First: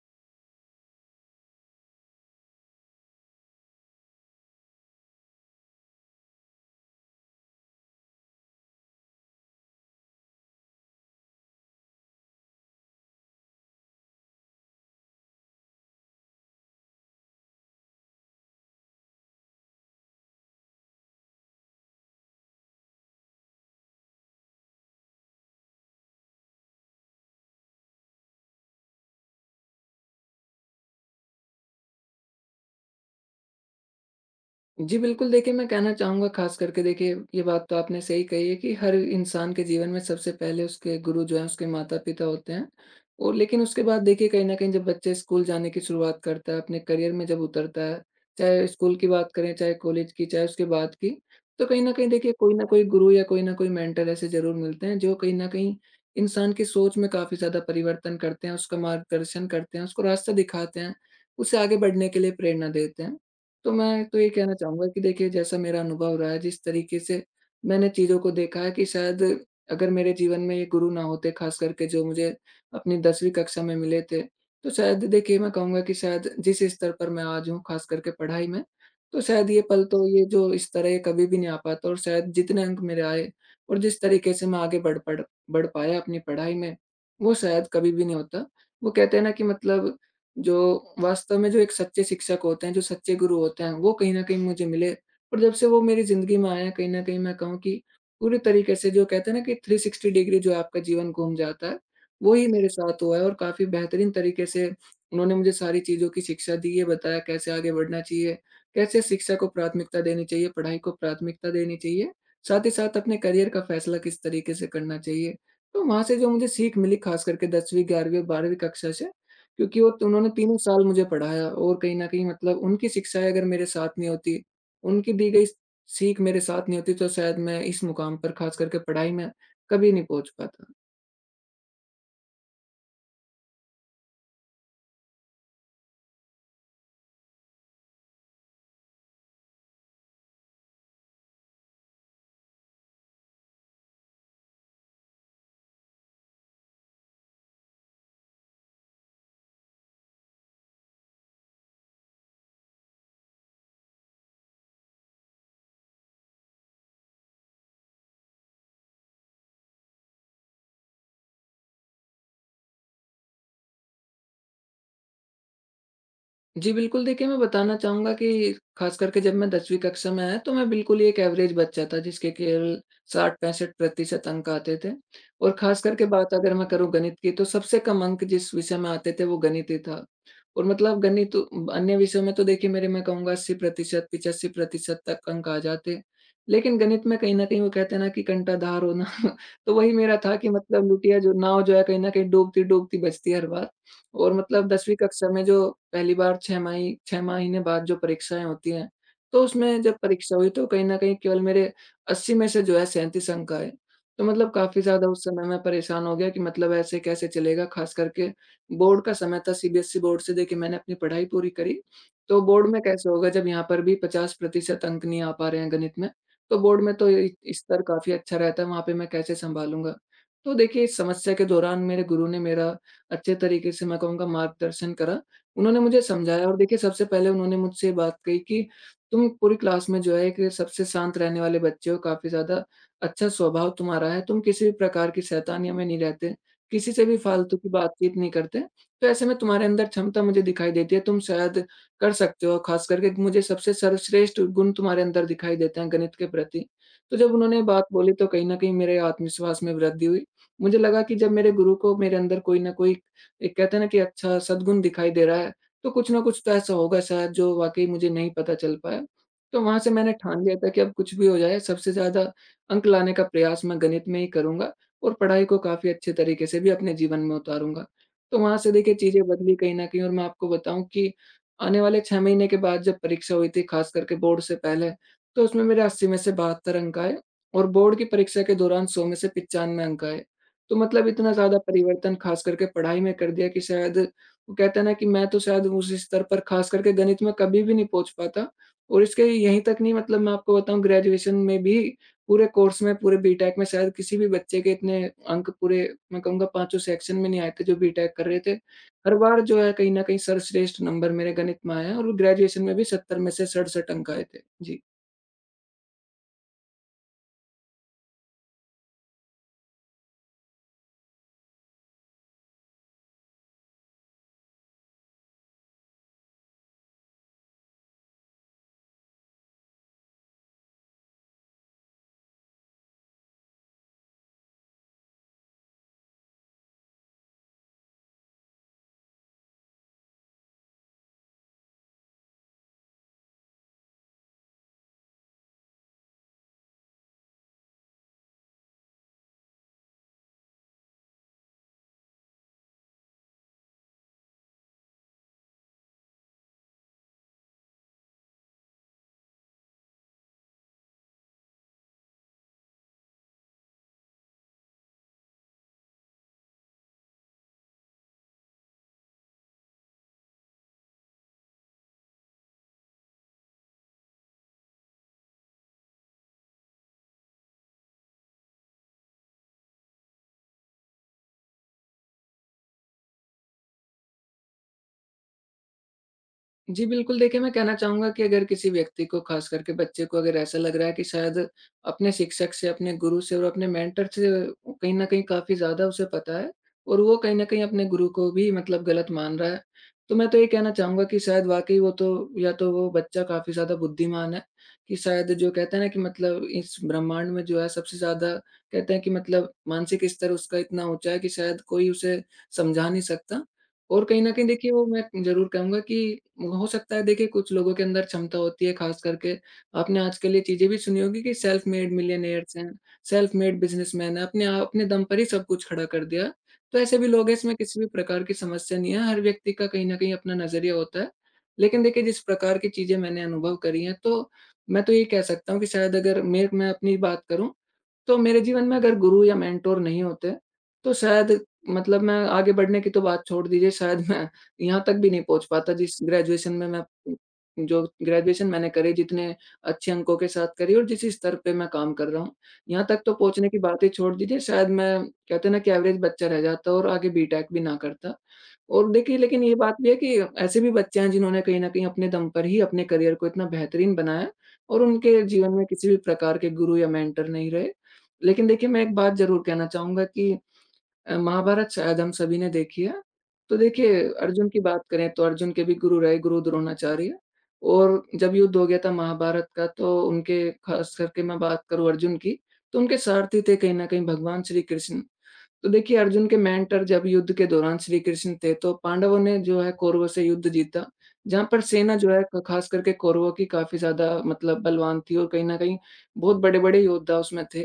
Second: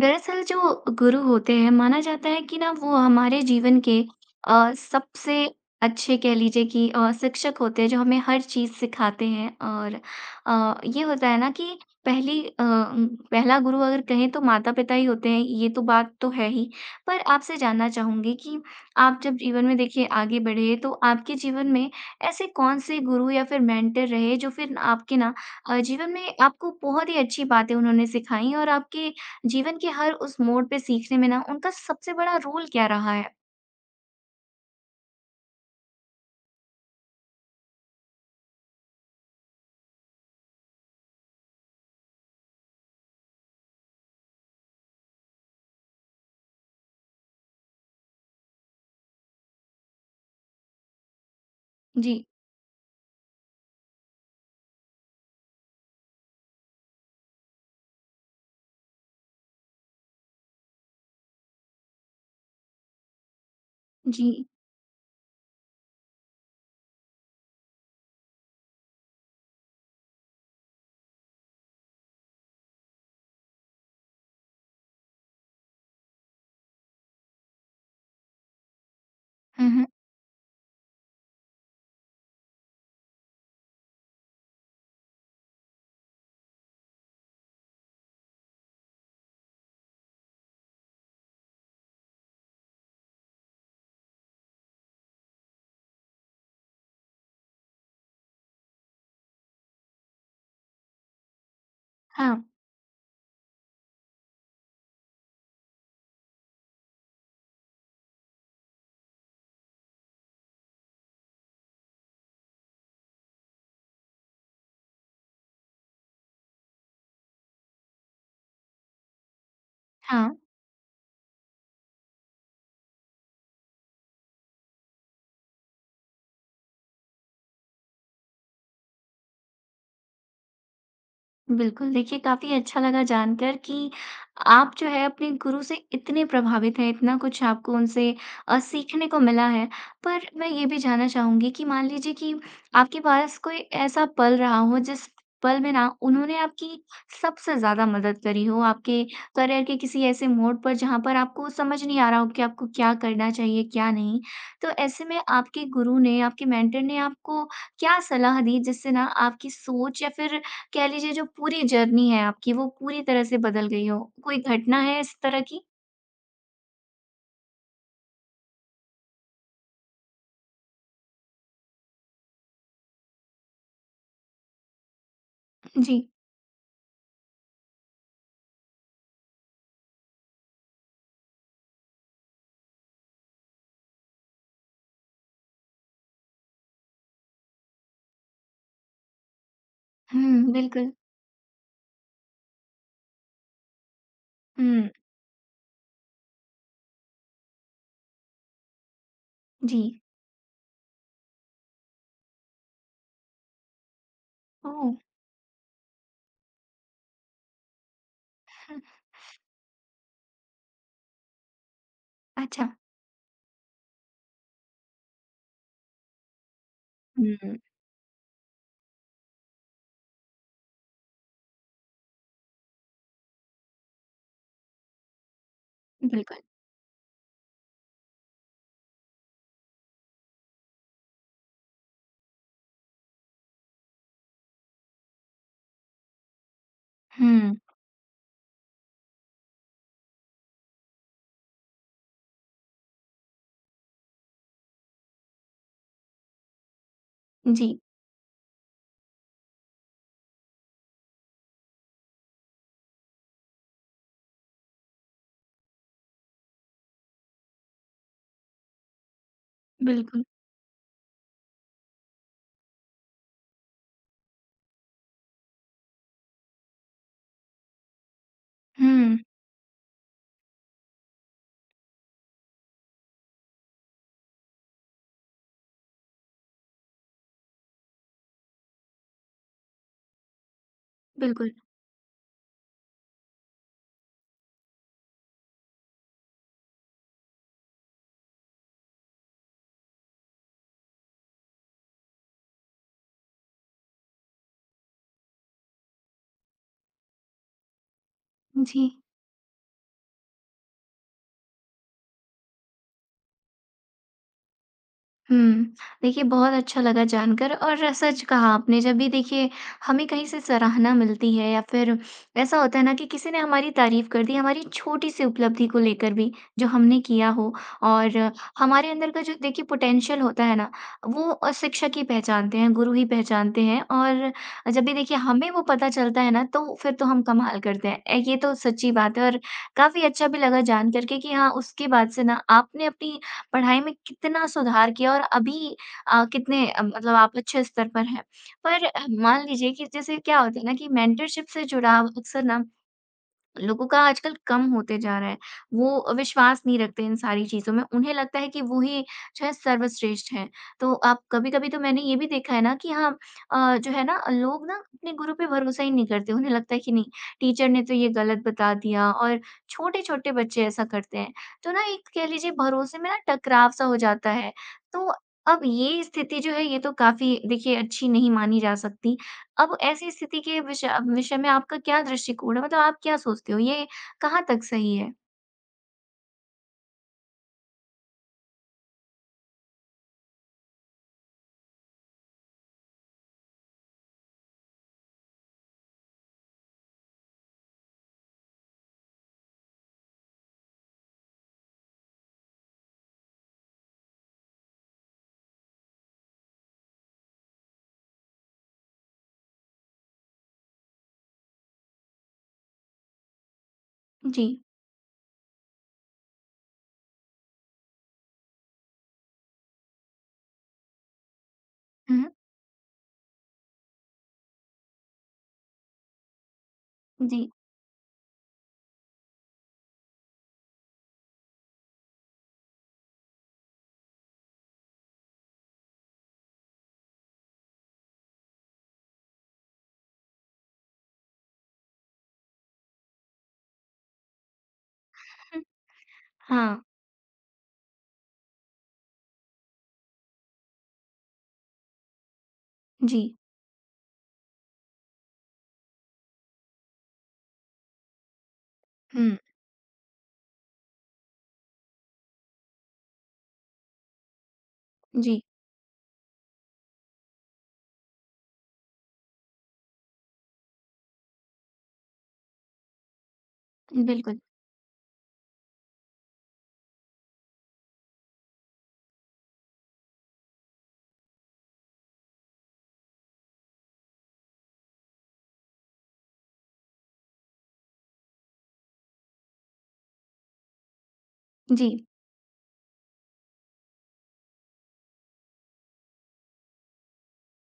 दरअसल जो गुरु होते हैं माना जाता है कि ना वो हमारे जीवन के सबसे अच्छे कह लीजिए कि शिक्षक होते हैं जो हमें हर चीज़ सिखाते हैं और ये होता है ना कि पहला गुरु अगर कहें तो माता-पिता ही होते हैं ये तो बात तो है ही। पर आपसे जानना चाहूँगी कि आप जब जीवन में देखिए आगे बढ़े तो आपके जीवन में ऐसे कौन से गुरु या फिर मेंटर रहे जो फिर आपके ना जीवन में आपको बहुत ही अच्छी बातें उन्होंने सिखाई और आपके जीवन के हर उस मोड़ पे सीखने में ना उनका सबसे बड़ा रोल क्या रहा है? जी, बिल्कुल देखिए, मैं कहना चाहूँगा ख़ास करके देखिए, ये बात तो आपने सही कही है कि हर इंसान के जीवन में सबसे पहले उसके गुरु जो हैं, उसके माता-पिता होते हैं। और लेकिन उसके बाद देखिए कहीं न कहीं जब बच्चे स्कूल जाने की शुरुआत करता है, अपने करियर में जब उतरता है, चाहे स्कूल की बात करें, चाहे कॉलेज की, चाहे उसके बाद की, तो कहीं न कहीं जी। देखिए कोई ना कोई गुरु या कोई ना कोई मेंटर ऐसे ज़रूर मिलते हैं, जो कहीं न कहीं इंसान की सोच में काफ़ी ज़्यादा परिवर्तन करते हैं, उसका मार्गदर्शन करते हैं, उसको रास्ता दिखाते हैं, उसे आगे बढ़ने के लिए प्रेरणा देते हैं। तो मैं तो ये जी। कहना चाहूँगा कि देखिए जैसा मेरा अनुभव रहा है, जिस तरीके से मैंने चीज़ों को देखा है कि शायद अगर मेरे जीवन में ये गुरु ना होते, ख़ास करके जो मुझे अपनी 10वीं कक्षा में मिले थे, तो शायद देखिए मैं कहूँगा कि शायद जिस स्तर पर मैं आज हूँ, ख़ास करके पढ़ाई में, तो शायद ये हुँ, पल हुँ। तो ये जो स्तर है ये कभी भी नहीं आ पाता और शायद जितने अंक मेरे आए और जिस तरीके से मैं आगे बढ़ पाया अपनी पढ़ाई में, वो शायद कभी भी नहीं होता। वो कहते हैं ना कि मतलब जो वास्तव में जो एक सच्चे शिक्षक होते हैं, जो सच्चे गुरु होते हैं, वो कहीं न कहीं मुझे मिले और जब से वो मेरी ज़िंदगी में आए हैं, कहीं न कहीं मैं कहूँ कि पूरे तरीके से जो कहते हैं ना कि 360 डिग्री जो आपका जीवन घूम जाता है, हाँ, वो ही मेरे साथ हुआ है और काफ़ी बेहतरीन तरीके से उन्होंने मुझे सारी चीज़ों की शिक्षा दी है, बताया कैसे आगे बढ़ना चाहिए, कैसे शिक्षा को प्राथमिकता देनी चाहिए, पढ़ाई को प्राथमिकता देनी चाहिए, साथ ही साथ अपने करियर का फैसला किस तरीके से करना चाहिए। तो वहाँ से जो मुझे सीख मिली ख़ास करके 10वीं, 11वीं और 12वीं कक्षा से, क्योंकि वो तो उन्होंने हाँ। तीनों साल मुझे पढ़ाया और कहीं न कहीं मतलब उनकी शिक्षाएँ अगर मेरे साथ नहीं होती, उनकी दी गई सीख मेरे साथ नहीं होती, तो शायद मैं इस मुकाम पर ख़ास करके पढ़ाई में कभी नहीं पहुँच पाता। बिल्कुल, देखिए काफ़ी अच्छा लगा जानकर कि आप जो है अपने गुरु से इतने प्रभावित हैं, इतना कुछ आपको उनसे सीखने को मिला है। पर मैं ये भी जानना चाहूँगी कि मान लीजिए कि आपके पास कोई ऐसा पल रहा हो जिस पल में ना उन्होंने आपकी सबसे ज़्यादा मदद करी हो, आपके करियर के किसी ऐसे मोड़ पर जहाँ पर आपको समझ नहीं आ रहा हो कि आपको क्या करना चाहिए, क्या नहीं। तो ऐसे में आपके गुरु ने, आपके मेंटर ने आपको क्या सलाह दी जिससे ना आपकी सोच या फिर कह लीजिए जो पूरी जर्नी है आपकी वो पूरी तरह से बदल गई हो? कोई घटना है इस तरह की? जी बिल्कुल, देखिए मैं बताना चाहूँगा कि ख़ास करके जब मैं 10वीं कक्षा में आया तो मैं बिल्कुल ही एक एवरेज बच्चा था, जिसके केवल 60-65% अंक आते थे और ख़ास जी। करके बात अगर मैं करूँ गणित की, तो सबसे कम अंक जिस विषय में आते थे वो गणित ही था। और मतलब गणित, अन्य विषयों में तो देखिए मेरे मैं कहूँगा 80% 85% तक अंक आ जाते। लेकिन गणित में कहीं न कहीं वो कहते हैं ना कि कंटाधार होना तो वही मेरा था कि हुँ, मतलब बिल्कुल। लुटिया, जो नाव जो है कहीं न कहीं डूबती-डूबती बचती है हर बार। और मतलब हुँ। 10वीं कक्षा में जो पहली बार छमाही 6 महीने बाद जो परीक्षाएँ होती हैं, तो जी। उसमें जब परीक्षा हुई तो कहीं न कहीं केवल मेरे 80 में से जो है 37 अंक आए। तो मतलब काफ़ी ओह! ज़्यादा उस समय मैं परेशान हो गया कि मतलब ऐसे कैसे चलेगा, ख़ास करके हुँ, बोर्ड का समय था, सीबीएसई बोर्ड से देखिए मैंने अपनी पढ़ाई पूरी करी, तो बोर्ड अच्छा। में कैसे होगा जब यहाँ पर भी 50% अंक नहीं आ पा रहे हैं गणित में, तो बोर्ड में तो इ हुँ, स्तर काफ़ी अच्छा रहता है, वहाँ पे मैं कैसे सँभालूँगा? तो देखिए इस समस्या के दौरान मेरे गुरु ने मेरा अच्छे तरीके से मैं कहूँगा मार्गदर्शन करा। उन्होंने मुझे बिल्कुल। समझाया और देखिए सबसे पहले उन्होंने मुझसे ये बात कही कि तुम पूरी क्लास में जो है एक सबसे शांत रहने वाले बच्चे हो, काफ़ी ज़्यादा अच्छा स्वभाव तुम्हारा है, तुम किसी भी प्रकार की शैतानियों में नहीं रहते। किसी से भी हुँ, फालतू की बातचीत नहीं करते, तो ऐसे में तुम्हारे अंदर क्षमता मुझे दिखाई देती है, तुम शायद कर सकते हो। खास करके मुझे सबसे सर्वश्रेष्ठ गुण तुम्हारे अंदर दिखाई देते हैं गणित के प्रति। तो जब उन्होंने ये जी, बात बोली तो कहीं न कहीं मेरे आत्मविश्वास में वृद्धि हुई। मुझे लगा कि जब मेरे गुरु को मेरे अंदर कोई न कोई एक, कहते हैं ना कि अच्छा सद्गुण दिखाई दे रहा है, तो कुछ न कुछ तो ऐसा होगा शायद जो वाक़ई मुझे नहीं पता चल पाया। तो वहाँ से मैंने बिल्कुल। ठान लिया था कि अब कुछ भी हो जाए, सबसे ज़्यादा अंक लाने का प्रयास मैं गणित में ही करूँगा। और पढ़ाई को काफ़ी अच्छे तरीके से भी अपने जीवन में उतारूँगा। तो वहाँ से देखिए हुँ, चीज़ें बदली कहीं न कहीं, और मैं आपको बताऊँ कि आने वाले 6 महीने के बाद जब परीक्षा हुई थी ख़ास करके बोर्ड से पहले, तो उसमें मेरे 80 में से 72 अंक आए और बोर्ड की परीक्षा के दौरान 100 में से 95 अंक आए। तो मतलब इतना बिल्कुल। ज़्यादा परिवर्तन ख़ास करके पढ़ाई में कर दिया कि शायद वो कहते हैं ना कि मैं तो शायद उस स्तर पर ख़ास करके गणित में कभी भी नहीं पहुँच पाता। और इसके यहीं तक नहीं, मतलब मैं आपको बताऊँ, ग्रेजुएशन में भी पूरे कोर्स में, पूरे बीटेक में शायद किसी भी बच्चे के इतने अंक पूरे मैं कहूँगा पाँचों सेक्शन में नहीं आए थे जो बीटेक कर रहे थे। जी। हर बार जो है कहीं न कहीं सर्वश्रेष्ठ नंबर मेरे गणित में आया और ग्रेजुएशन में भी 70 में से 67 अंक आए थे। जी। हुँ। देखिए, बहुत अच्छा लगा जानकर और सच कहा आपने, जब भी देखिए हमें कहीं से सराहना मिलती है या फिर ऐसा होता है ना कि किसी ने हमारी तारीफ़ कर दी, हमारी छोटी-सी उपलब्धि को लेकर भी, जो हमने किया हो और हमारे अंदर का जो देखिए पोटेंशियल होता है ना, वो शिक्षक ही पहचानते हैं, गुरु ही पहचानते हैं और जब भी देखिए हमें वो पता चलता है ना, तो फिर तो हम कमाल करते हैं। ये तो सच्ची बात है और काफ़ी अच्छा भी लगा जान कर के कि हाँ, उसके बाद से ना आपने अपनी पढ़ाई में कितना सुधार किया और अभी कितने मतलब आप अच्छे स्तर पर हैं। पर मान लीजिए कि जैसे क्या होता है ना कि मेंटरशिप से जुड़ाव अक्सर ना लोगों का आजकल कम होते जा रहा है। वो विश्वास नहीं रखते इन सारी चीज़ों में। उन्हें लगता है कि वो ही शायद सर्वश्रेष्ठ हैं। तो आप कभी-कभी तो मैंने ये भी देखा है ना कि हाँ जो है ना लोग ना अपने गुरु पे भरोसा ही नहीं करते। उन्हें लगता है कि नहीं टीचर ने तो ये गलत बता दिया और छोटे-छोटे बच्चे ऐसा करते हैं। तो ना एक कह लीजिए भरोसे में ना टकराव सा हो जाता है। तो अब ये स्थिति जो है ये तो काफ़ी देखिए अच्छी नहीं मानी जा सकती। अब ऐसी स्थिति के विषय में आपका क्या दृष्टिकोण है? मतलब आप क्या सोचते हो ये कहाँ तक सही है? जी, बिल्कुल देखिए, मैं कहना चाहूँगा कि अगर किसी व्यक्ति को, ख़ास करके बच्चे को, अगर ऐसा लग रहा है कि शायद अपने शिक्षक से, अपने गुरु से और अपने मेंटर से कहीं न कहीं काफ़ी ज़्यादा उसे पता है और वो कहीं न कहीं अपने गुरु को भी मतलब गलत मान रहा है, तो मैं तो ये कहना चाहूँगा कि शायद वाक़ई वो तो, या तो वो बच्चा काफ़ी ज़्यादा बुद्धिमान है कि शायद जो कहते हैं ना कि मतलब इस ब्रह्मांड में जो है सबसे ज़्यादा, कहते हैं कि मतलब मानसिक स्तर उसका इतना ऊँचा है कि शायद कोई उसे समझा नहीं सकता। और कहीं न जी। कहीं देखिए वो मैं ज़रूर कहूँगा कि हो सकता है, देखिए कुछ लोगों के अंदर क्षमता होती है। ख़ास करके आपने आजकल ये चीज़ें भी सुनी होगी कि self made um, um. Millionaires हैं, सेल्फ मेड बिज़नेसमैन हैं, अपने दम पर ही सब कुछ खड़ा कर दिया। तो ऐसे भी लोग हैं, जी। इसमें किसी भी प्रकार की समस्या नहीं है, हर व्यक्ति का कहीं न कहीं अपना नज़रिया होता है। लेकिन देखिए जिस प्रकार की चीज़ें मैंने अनुभव करी हैं, तो मैं तो ये कह सकता हूँ कि शायद अगर मैं अपनी बात करूँ, तो मेरे जीवन में अगर गुरु या मेंटोर नहीं होते, तो शायद, मतलब मैं आगे बढ़ने की तो बात छोड़ दीजिए, शायद मैं यहाँ तक भी नहीं पहुँच हुँ। पाता जिस ग्रेजुएशन में मैं, हाँ। जो ग्रेजुएशन मैंने करी, जितने अच्छे अंकों के साथ करी और जिस स्तर पे मैं काम कर रहा हूँ, यहाँ तक तो जी। पहुँचने की बात ही छोड़ दीजिए, शायद मैं, कहते हैं ना कि एवरेज बच्चा रह जाता और आगे बीटेक भी ना करता। और देखिए हुँ। लेकिन ये बात भी है कि ऐसे भी बच्चे हैं जिन्होंने कहीं न कहीं अपने दम पर ही अपने करियर को इतना बेहतरीन बनाया और उनके जी। जीवन में किसी भी प्रकार के गुरु या मेंटर नहीं रहे। लेकिन देखिए, मैं एक बात ज़रूर कहना चाहूँगा कि महाभारत शायद हम सभी ने देखी है। तो देखिए, बिल्कुल। अर्जुन की बात करें तो अर्जुन के भी गुरु रहे, गुरु द्रोणाचार्य, और जब युद्ध हो गया था महाभारत का तो उनके, ख़ास करके मैं बात करूँ अर्जुन की, तो उनके सारथी थे कहीं न कहीं भगवान श्री कृष्ण। तो देखिए, अर्जुन के मेंटर जब युद्ध के दौरान श्री कृष्ण थे तो पांडवों ने जो है कौरवों से युद्ध जीता, जहाँ पर जी। सेना जो है क ख़ास करके कौरवों की काफ़ी ज़्यादा मतलब बलवान थी और कहीं न कहीं बहुत बड़े-बड़े योद्धा उसमें थे।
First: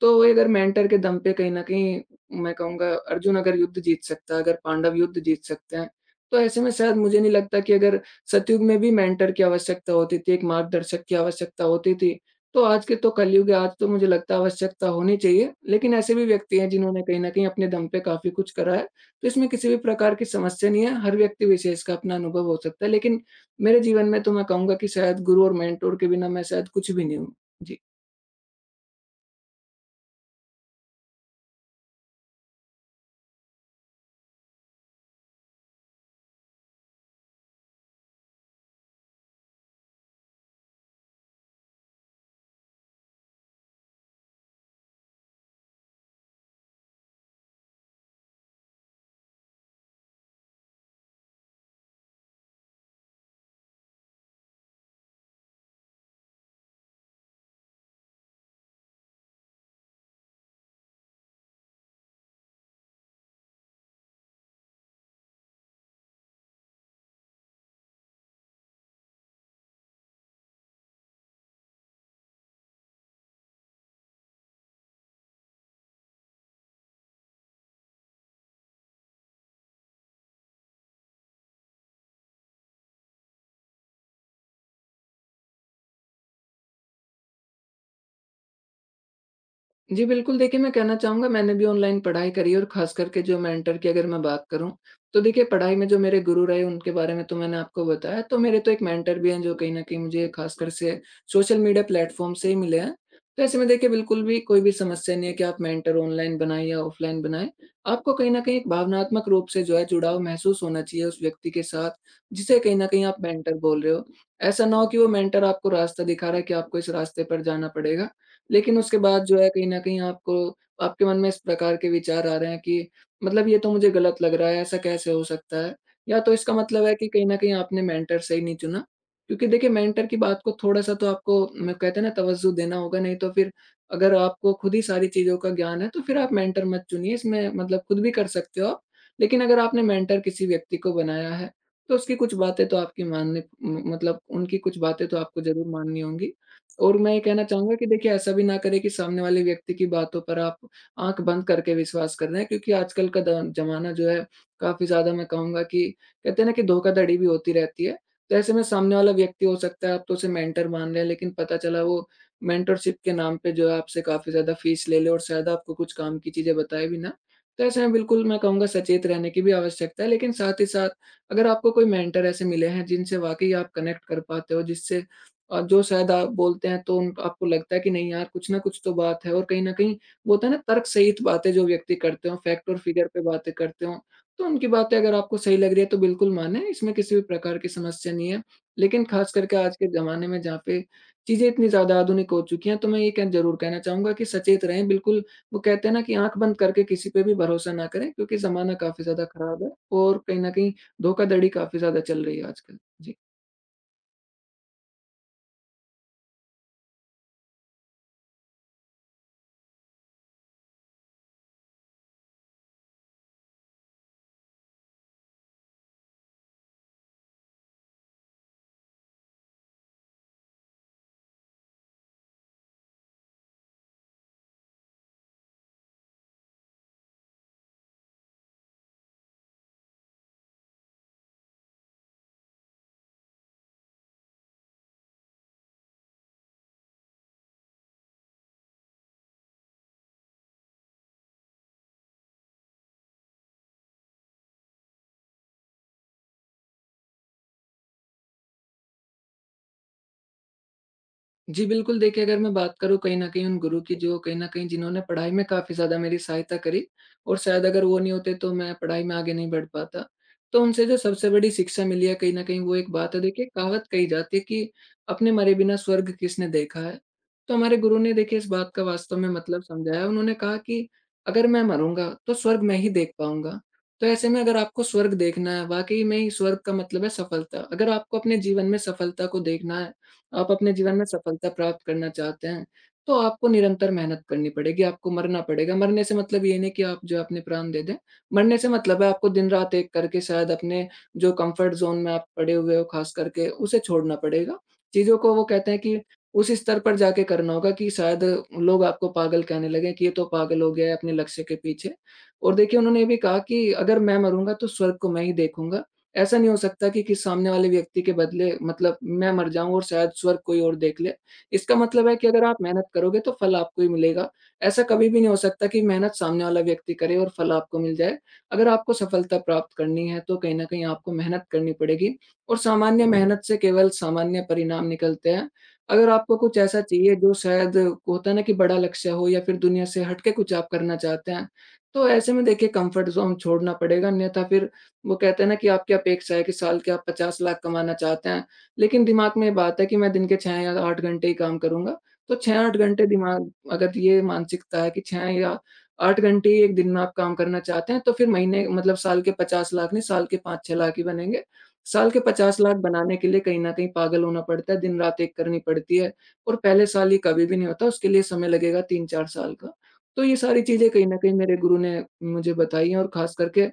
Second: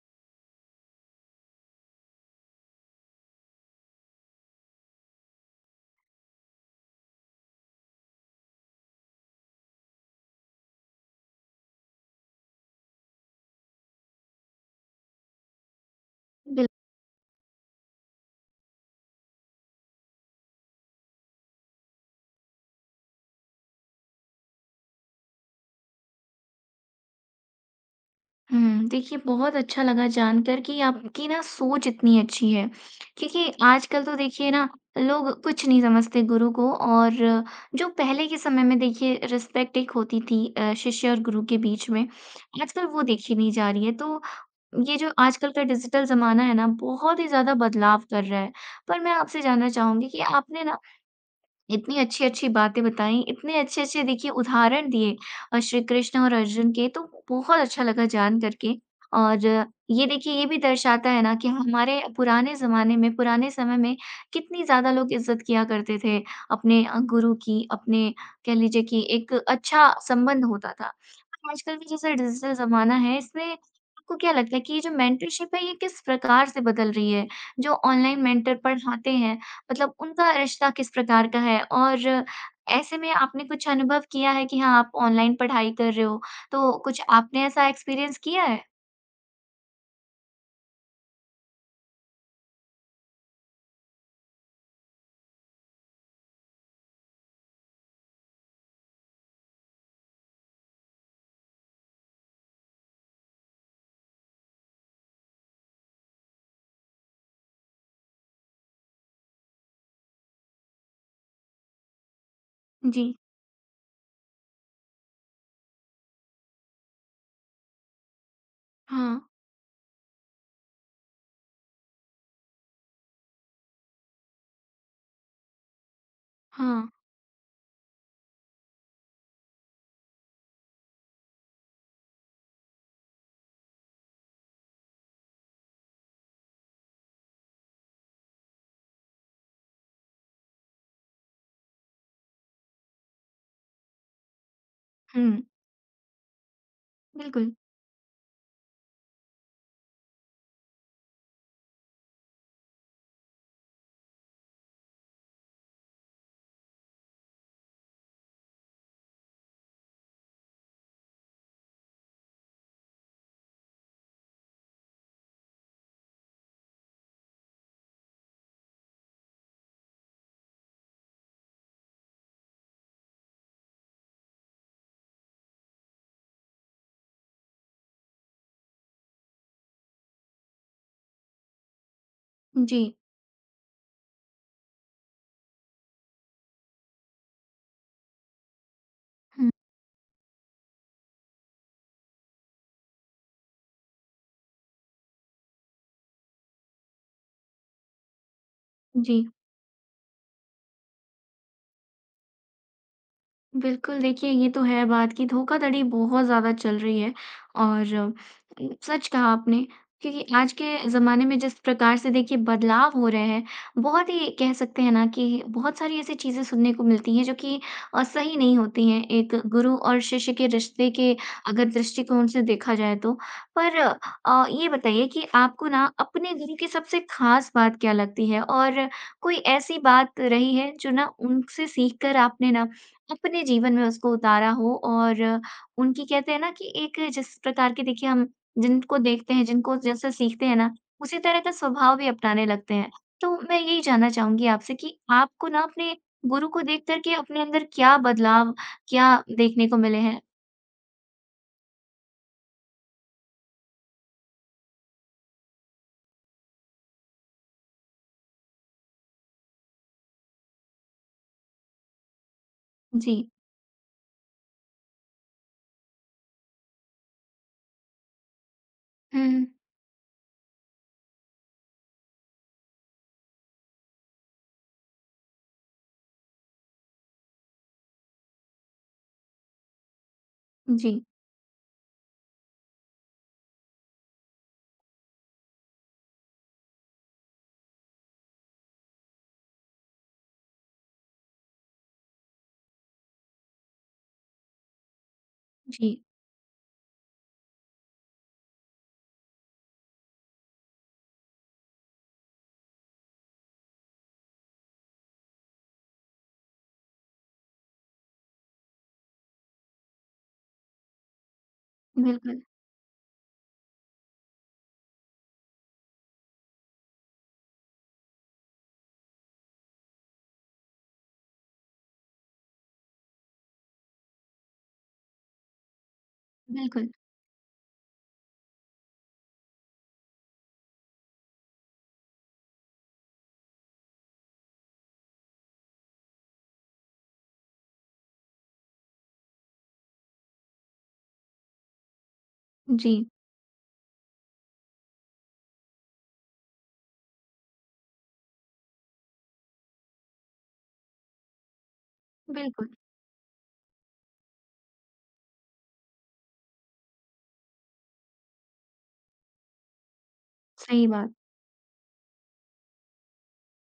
तो वही अगर मेंटर के दम पे कहीं न कहीं मैं कहूँगा अर्जुन अगर युद्ध जीत सकता है, अगर पांडव युद्ध जीत सकते हैं, तो ऐसे में शायद मुझे नहीं लगता कि अगर सतयुग में भी मेंटर की आवश्यकता होती थी, एक मार्गदर्शक की आवश्यकता होती थी, तो आज के तो कलयुग है, आज तो मुझे लगता है आवश्यकता होनी चाहिए। लेकिन ऐसे भी व्यक्ति बिल हैं जिन्होंने कहीं न कहीं अपने दम पे काफ़ी कुछ करा है, तो इसमें किसी भी प्रकार की समस्या नहीं है, हर व्यक्ति विशेष का अपना अनुभव हो सकता है। लेकिन मेरे जीवन में तो मैं कहूँगा कि शायद गुरु और मेंटर के बिना मैं शायद कुछ भी नहीं हूँ। जी। हुँ, देखिए बहुत अच्छा लगा जानकर कि आपकी ना सोच इतनी अच्छी है, क्योंकि आजकल तो देखिए ना लोग कुछ नहीं समझते गुरु को और जो पहले के समय में देखिए रिस्पेक्ट एक होती थी शिष्य और गुरु के बीच में, आजकल वो देखी नहीं जा रही है। तो ये जो आजकल का डिजिटल ज़माना है ना, बहुत ही ज़्यादा बदलाव कर रहा है। पर मैं आपसे जानना चाहूँगी कि आपने ना इतनी अच्छी-अच्छी बातें बताई, इतने अच्छे-अच्छे देखिए उदाहरण दिए श्री कृष्ण और अर्जुन के, तो बहुत अच्छा लगा जान कर के। और ये देखिए ये भी दर्शाता है ना कि हमारे पुराने ज़माने में, पुराने समय में कितनी ज़्यादा लोग इज़्ज़त किया करते थे अपने गुरु की, अपने कह लीजिए कि एक अच्छा संबंध होता था। पर आजकल का जैसा डिजिटल ज़माना है, इसमें आपको क्या लगता है कि ये जो मेंटरशिप है, ये किस प्रकार से बदल रही है? जो ऑनलाइन मेंटर पढ़ाते हैं मतलब उनका रिश्ता किस प्रकार का है? और ऐसे में आपने कुछ अनुभव किया है कि हाँ, आप ऑनलाइन पढ़ाई कर रहे हो, तो कुछ आपने ऐसा एक्सपीरियंस किया है? जी, बिल्कुल देखिए, मैं कहना चाहूँगा मैंने भी ऑनलाइन पढ़ाई करी है और ख़ास करके जो मेंटर की अगर मैं बात करूँ, तो देखिए पढ़ाई में जो मेरे गुरु रहे उनके बारे में तो मैंने आपको बताया। तो मेरे तो एक मेंटर भी हैं जो कहीं न कहीं मुझे ख़ासकर से सोशल मीडिया प्लेटफ़ॉर्म से ही मिले हैं। तो ऐसे में देखिए बिल्कुल भी कोई भी समस्या नहीं है कि आप मेंटर ऑनलाइन बनाएँ या ऑफ़लाइन बनाएँ। आपको कहीं न कहीं एक भावनात्मक रूप से जो है जुड़ाव महसूस होना चाहिए उस व्यक्ति के साथ, जिसे कहीं न कहीं जी। आप मेंटर बोल रहे हो। ऐसा ना हो कि वो मेंटर आपको रास्ता दिखा रहा है कि आपको इस रास्ते पर जाना पड़ेगा। लेकिन उसके हाँ, बाद जो है कहीं न कहीं आपको आपके मन में इस प्रकार के विचार आ रहे हैं कि मतलब ये तो मुझे गलत लग रहा है, ऐसा कैसे हो सकता है? या तो इसका हाँ। मतलब है कि कहीं न कहीं आपने मेंटर सही नहीं चुना। क्योंकि देखिए मेंटर की बात को थोड़ा-सा तो आपको म कहते हैं ना तवज्जो देना होगा, नहीं तो फिर अगर आपको खुद ही सारी चीज़ों का ज्ञान है तो फिर आप मेंटर मत चुनिए। इसमें मतलब खुद भी कर सकते हो आप। लेकिन अगर आपने मेंटर किसी व्यक्ति को बनाया है, तो उसकी कुछ बातें तो आपकी माननी म मतलब उनकी कुछ बातें तो आपको हुँ, ज़रूर माननी होंगी। और मैं ये कहना बिल्कुल। चाहूँगा कि देखिए ऐसा भी ना करें कि सामने वाले व्यक्ति की बातों पर आप आँख बंद करके विश्वास कर रहे हैं, क्योंकि आजकल का द ज़माना जो है काफ़ी ज़्यादा, मैं कहूँगा कि कहते हैं ना कि धोखाधड़ी भी होती रहती है। तो ऐसे में सामने वाला व्यक्ति हो सकता है आप तो उसे मेंटर मान रहे हैं, लेकिन पता चला वो मेंटरशिप के नाम पे जो है आपसे काफ़ी ज़्यादा फीस ले ले और शायद आपको कुछ काम की चीज़ें बताए भी ना। तो ऐसे में बिल्कुल मैं कहूँगा सचेत रहने की भी आवश्यकता है, लेकिन साथ ही साथ अगर आपको कोई मेंटर ऐसे मिले हैं जिनसे वाक़ई आप कनेक्ट कर पाते हो, जिससे जो शायद आप बोलते हैं तो उन आपको लगता है कि नहीं यार, कुछ ना कुछ तो बात है, और कहीं न कहीं वो होता है ना, तर्क सहित बातें जो व्यक्ति करते हों, फैक्ट और जी। फिगर पे बातें करते हों, तो उनकी बातें अगर आपको सही लग रही है तो बिल्कुल मानें, इसमें किसी भी प्रकार की समस्या नहीं है। लेकिन ख़ास हुँ, करके आज के ज़माने में, जहाँ पे चीज़ें इतनी ज़्यादा आधुनिक हो चुकी हैं, तो मैं ये कह ज़रूर कहना चाहूँगा कि सचेत रहें बिल्कुल। वो कहते हैं ना कि आँख बंद करके किसी पे भी भरोसा ना करें, क्योंकि ज़माना काफ़ी जी। ज़्यादा ख़राब है और कहीं न कहीं धोखाधड़ी काफ़ी ज़्यादा चल रही है आजकल। जी। बिल्कुल, देखिए ये तो है बात कि धोखाधड़ी बहुत ज़्यादा चल रही है और सच कहा आपने क्योंकि आज के ज़माने में जिस प्रकार से देखिए बदलाव हो रहे हैं, बहुत ही कह सकते हैं ना कि बहुत सारी ऐसी चीज़ें सुनने को मिलती हैं जो कि सही नहीं होती हैं, एक गुरु और शिष्य के रिश्ते के अगर दृष्टिकोण से देखा जाए तो। पर ये बताइए कि आपको ना अपने गुरु की सबसे ख़ास बात क्या लगती है? और कोई ऐसी बात रही है जो ना उनसे सीख कर आपने ना अपने जीवन में उसको उतारा हो और उनकी कहते हैं ना कि एक जिस प्रकार की देखिए हम जिनको देखते हैं, जिनको जैसे सीखते हैं ना, उसी तरह का स्वभाव भी अपनाने लगते हैं। तो मैं यही जानना चाहूँगी आपसे कि आपको ना अपने गुरु को देख कर के अपने अंदर क्या बदलाव, क्या देखने को मिले हैं? जी, बिल्कुल देखिए, अगर मैं बात करूँ कहीं न कहीं उन गुरु की जो कहीं न कहीं, जिन्होंने पढ़ाई में काफ़ी ज़्यादा मेरी सहायता करी, और शायद अगर वो नहीं होते तो मैं पढ़ाई में आगे नहीं बढ़ पाता। तो उनसे जो सबसे बड़ी शिक्षा मिली है कहीं न कहीं, वो एक जी। बात है, देखिए कहावत कही जाती है कि अपने मरे बिना स्वर्ग किसने देखा है? तो हमारे गुरु ने देखिए इस बात का वास्तव हुँ, में हुँ। मतलब समझाया। उन्होंने कहा कि अगर मैं मरूँगा तो स्वर्ग मैं ही देख पाऊँगा। तो ऐसे में अगर आपको स्वर्ग देखना है, वाक़ई में ही स्वर्ग का मतलब है सफलता। अगर आपको अपने जीवन में सफलता को देखना है, आप अपने जीवन जी, में सफलता प्राप्त करना चाहते हैं, तो आपको निरंतर मेहनत करनी पड़ेगी, आपको मरना पड़ेगा। मरने से मतलब ये नहीं कि आप जो अपने प्राण दे दें, मरने से मतलब है आपको दिन-रात एक करके शायद अपने जो कम्फ़र्ट ज़ोन में आप पड़े हुए हो ख़ास करके, उसे छोड़ना पड़ेगा। चीज़ों को, वो कहते हैं जी। कि उस स्तर पर जाके करना होगा कि शायद लोग आपको पागल कहने लगें कि ये तो पागल हो गया है अपने लक्ष्य के पीछे। और देखिए, उन्होंने ये भी कहा कि अगर मैं मरूँगा तो स्वर्ग को मैं ही देखूँगा, ऐसा नहीं हो सकता कि सामने वाले व्यक्ति के बदले मतलब मैं मर जाऊँ और शायद स्वर्ग कोई और देख ले। इसका मतलब है कि बिल्कुल, अगर आप मेहनत करोगे तो फल आपको ही मिलेगा। ऐसा कभी भी नहीं हो सकता कि मेहनत सामने वाला व्यक्ति करे और फल आपको मिल जाए। अगर आपको सफलता प्राप्त करनी है तो कहीं न कहीं आपको मेहनत करनी पड़ेगी, और सामान्य मेहनत से केवल सामान्य परिणाम निकलते हैं। अगर आपको कुछ ऐसा बिल्कुल। चाहिए जो शायद, होता है ना, कि बड़ा लक्ष्य हो या फिर दुनिया से हट के कुछ आप करना चाहते हैं, तो ऐसे में देखिए कम्फर्ट ज़ोन छोड़ना पड़ेगा, अन्यथा फिर वो कहते हैं ना कि आपकी अपेक्षा है कि साल के आप 50 लाख कमाना चाहते हैं, लेकिन दिमाग में ये बात है कि मैं दिन के 6 या 8 घंटे ही काम करूँगा। तो 6-8 जी, घंटे, दिमाग अगर ये मानसिकता है कि 6 या 8 घंटे ही एक दिन में आप काम करना चाहते हैं, तो फिर महीने मतलब साल के 50 लाख नहीं, साल के 5-6 लाख ही बनेंगे। साल के 50 बिल्कुल। लाख बनाने के लिए कहीं न कहीं पागल होना पड़ता है, दिन-रात एक करनी पड़ती है, और पहले साल ये कभी भी नहीं होता, उसके लिए समय लगेगा 3-4 साल का। तो ये सारी सही चीज़ें कहीं बात। न कहीं मेरे गुरु ने मुझे बताई हैं, और ख़ास करके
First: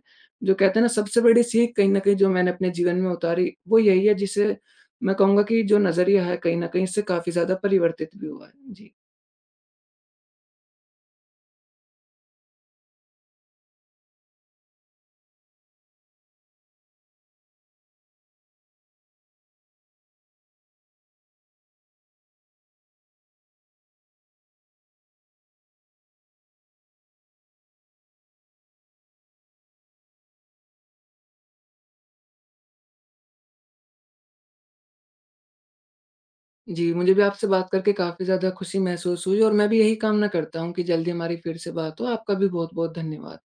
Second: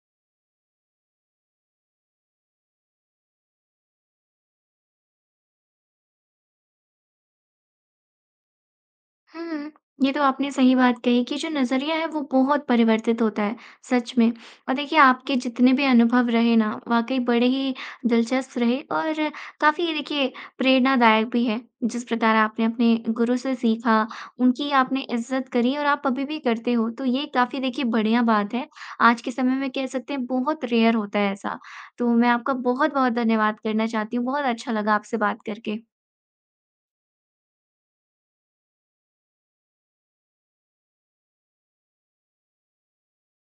जो कहते हैं ना सबसे बड़ी सीख कहीं न कहीं जो मैंने अपने जीवन में उतारी, वो यही है, जिसे मैं कहूँगा कि जो नज़रिया है कहीं न कहीं इससे काफ़ी ज़्यादा परिवर्तित भी हुआ है। जी। हुँ। ये तो आपने सही बात कही कि जो नज़रिया है वो बहुत परिवर्तित होता है, सच में। और देखिए आपके जितने भी अनुभव रहे ना वाक़ई बड़े ही दिलचस्प रहे और काफ़ी देखिए प्रेरणादायक भी है। जिस प्रकार आपने अपने गुरु से सीखा, उनकी आपने इज़्ज़त करी और आप अभी भी करते हो, तो ये काफ़ी देखिए बढ़िया बात है। आज के समय में कह सकते हैं बहुत रेयर होता है ऐसा। तो मैं आपका बहुत-बहुत धन्यवाद करना चाहती हूँ, बहुत अच्छा लगा आपसे बात करके। जी, मुझे भी आपसे बात करके काफ़ी ज़्यादा खुशी महसूस हुई, और मैं भी यही कामना करता हूँ कि जल्दी हमारी फिर से बात हो। आपका भी बहुत-बहुत धन्यवाद।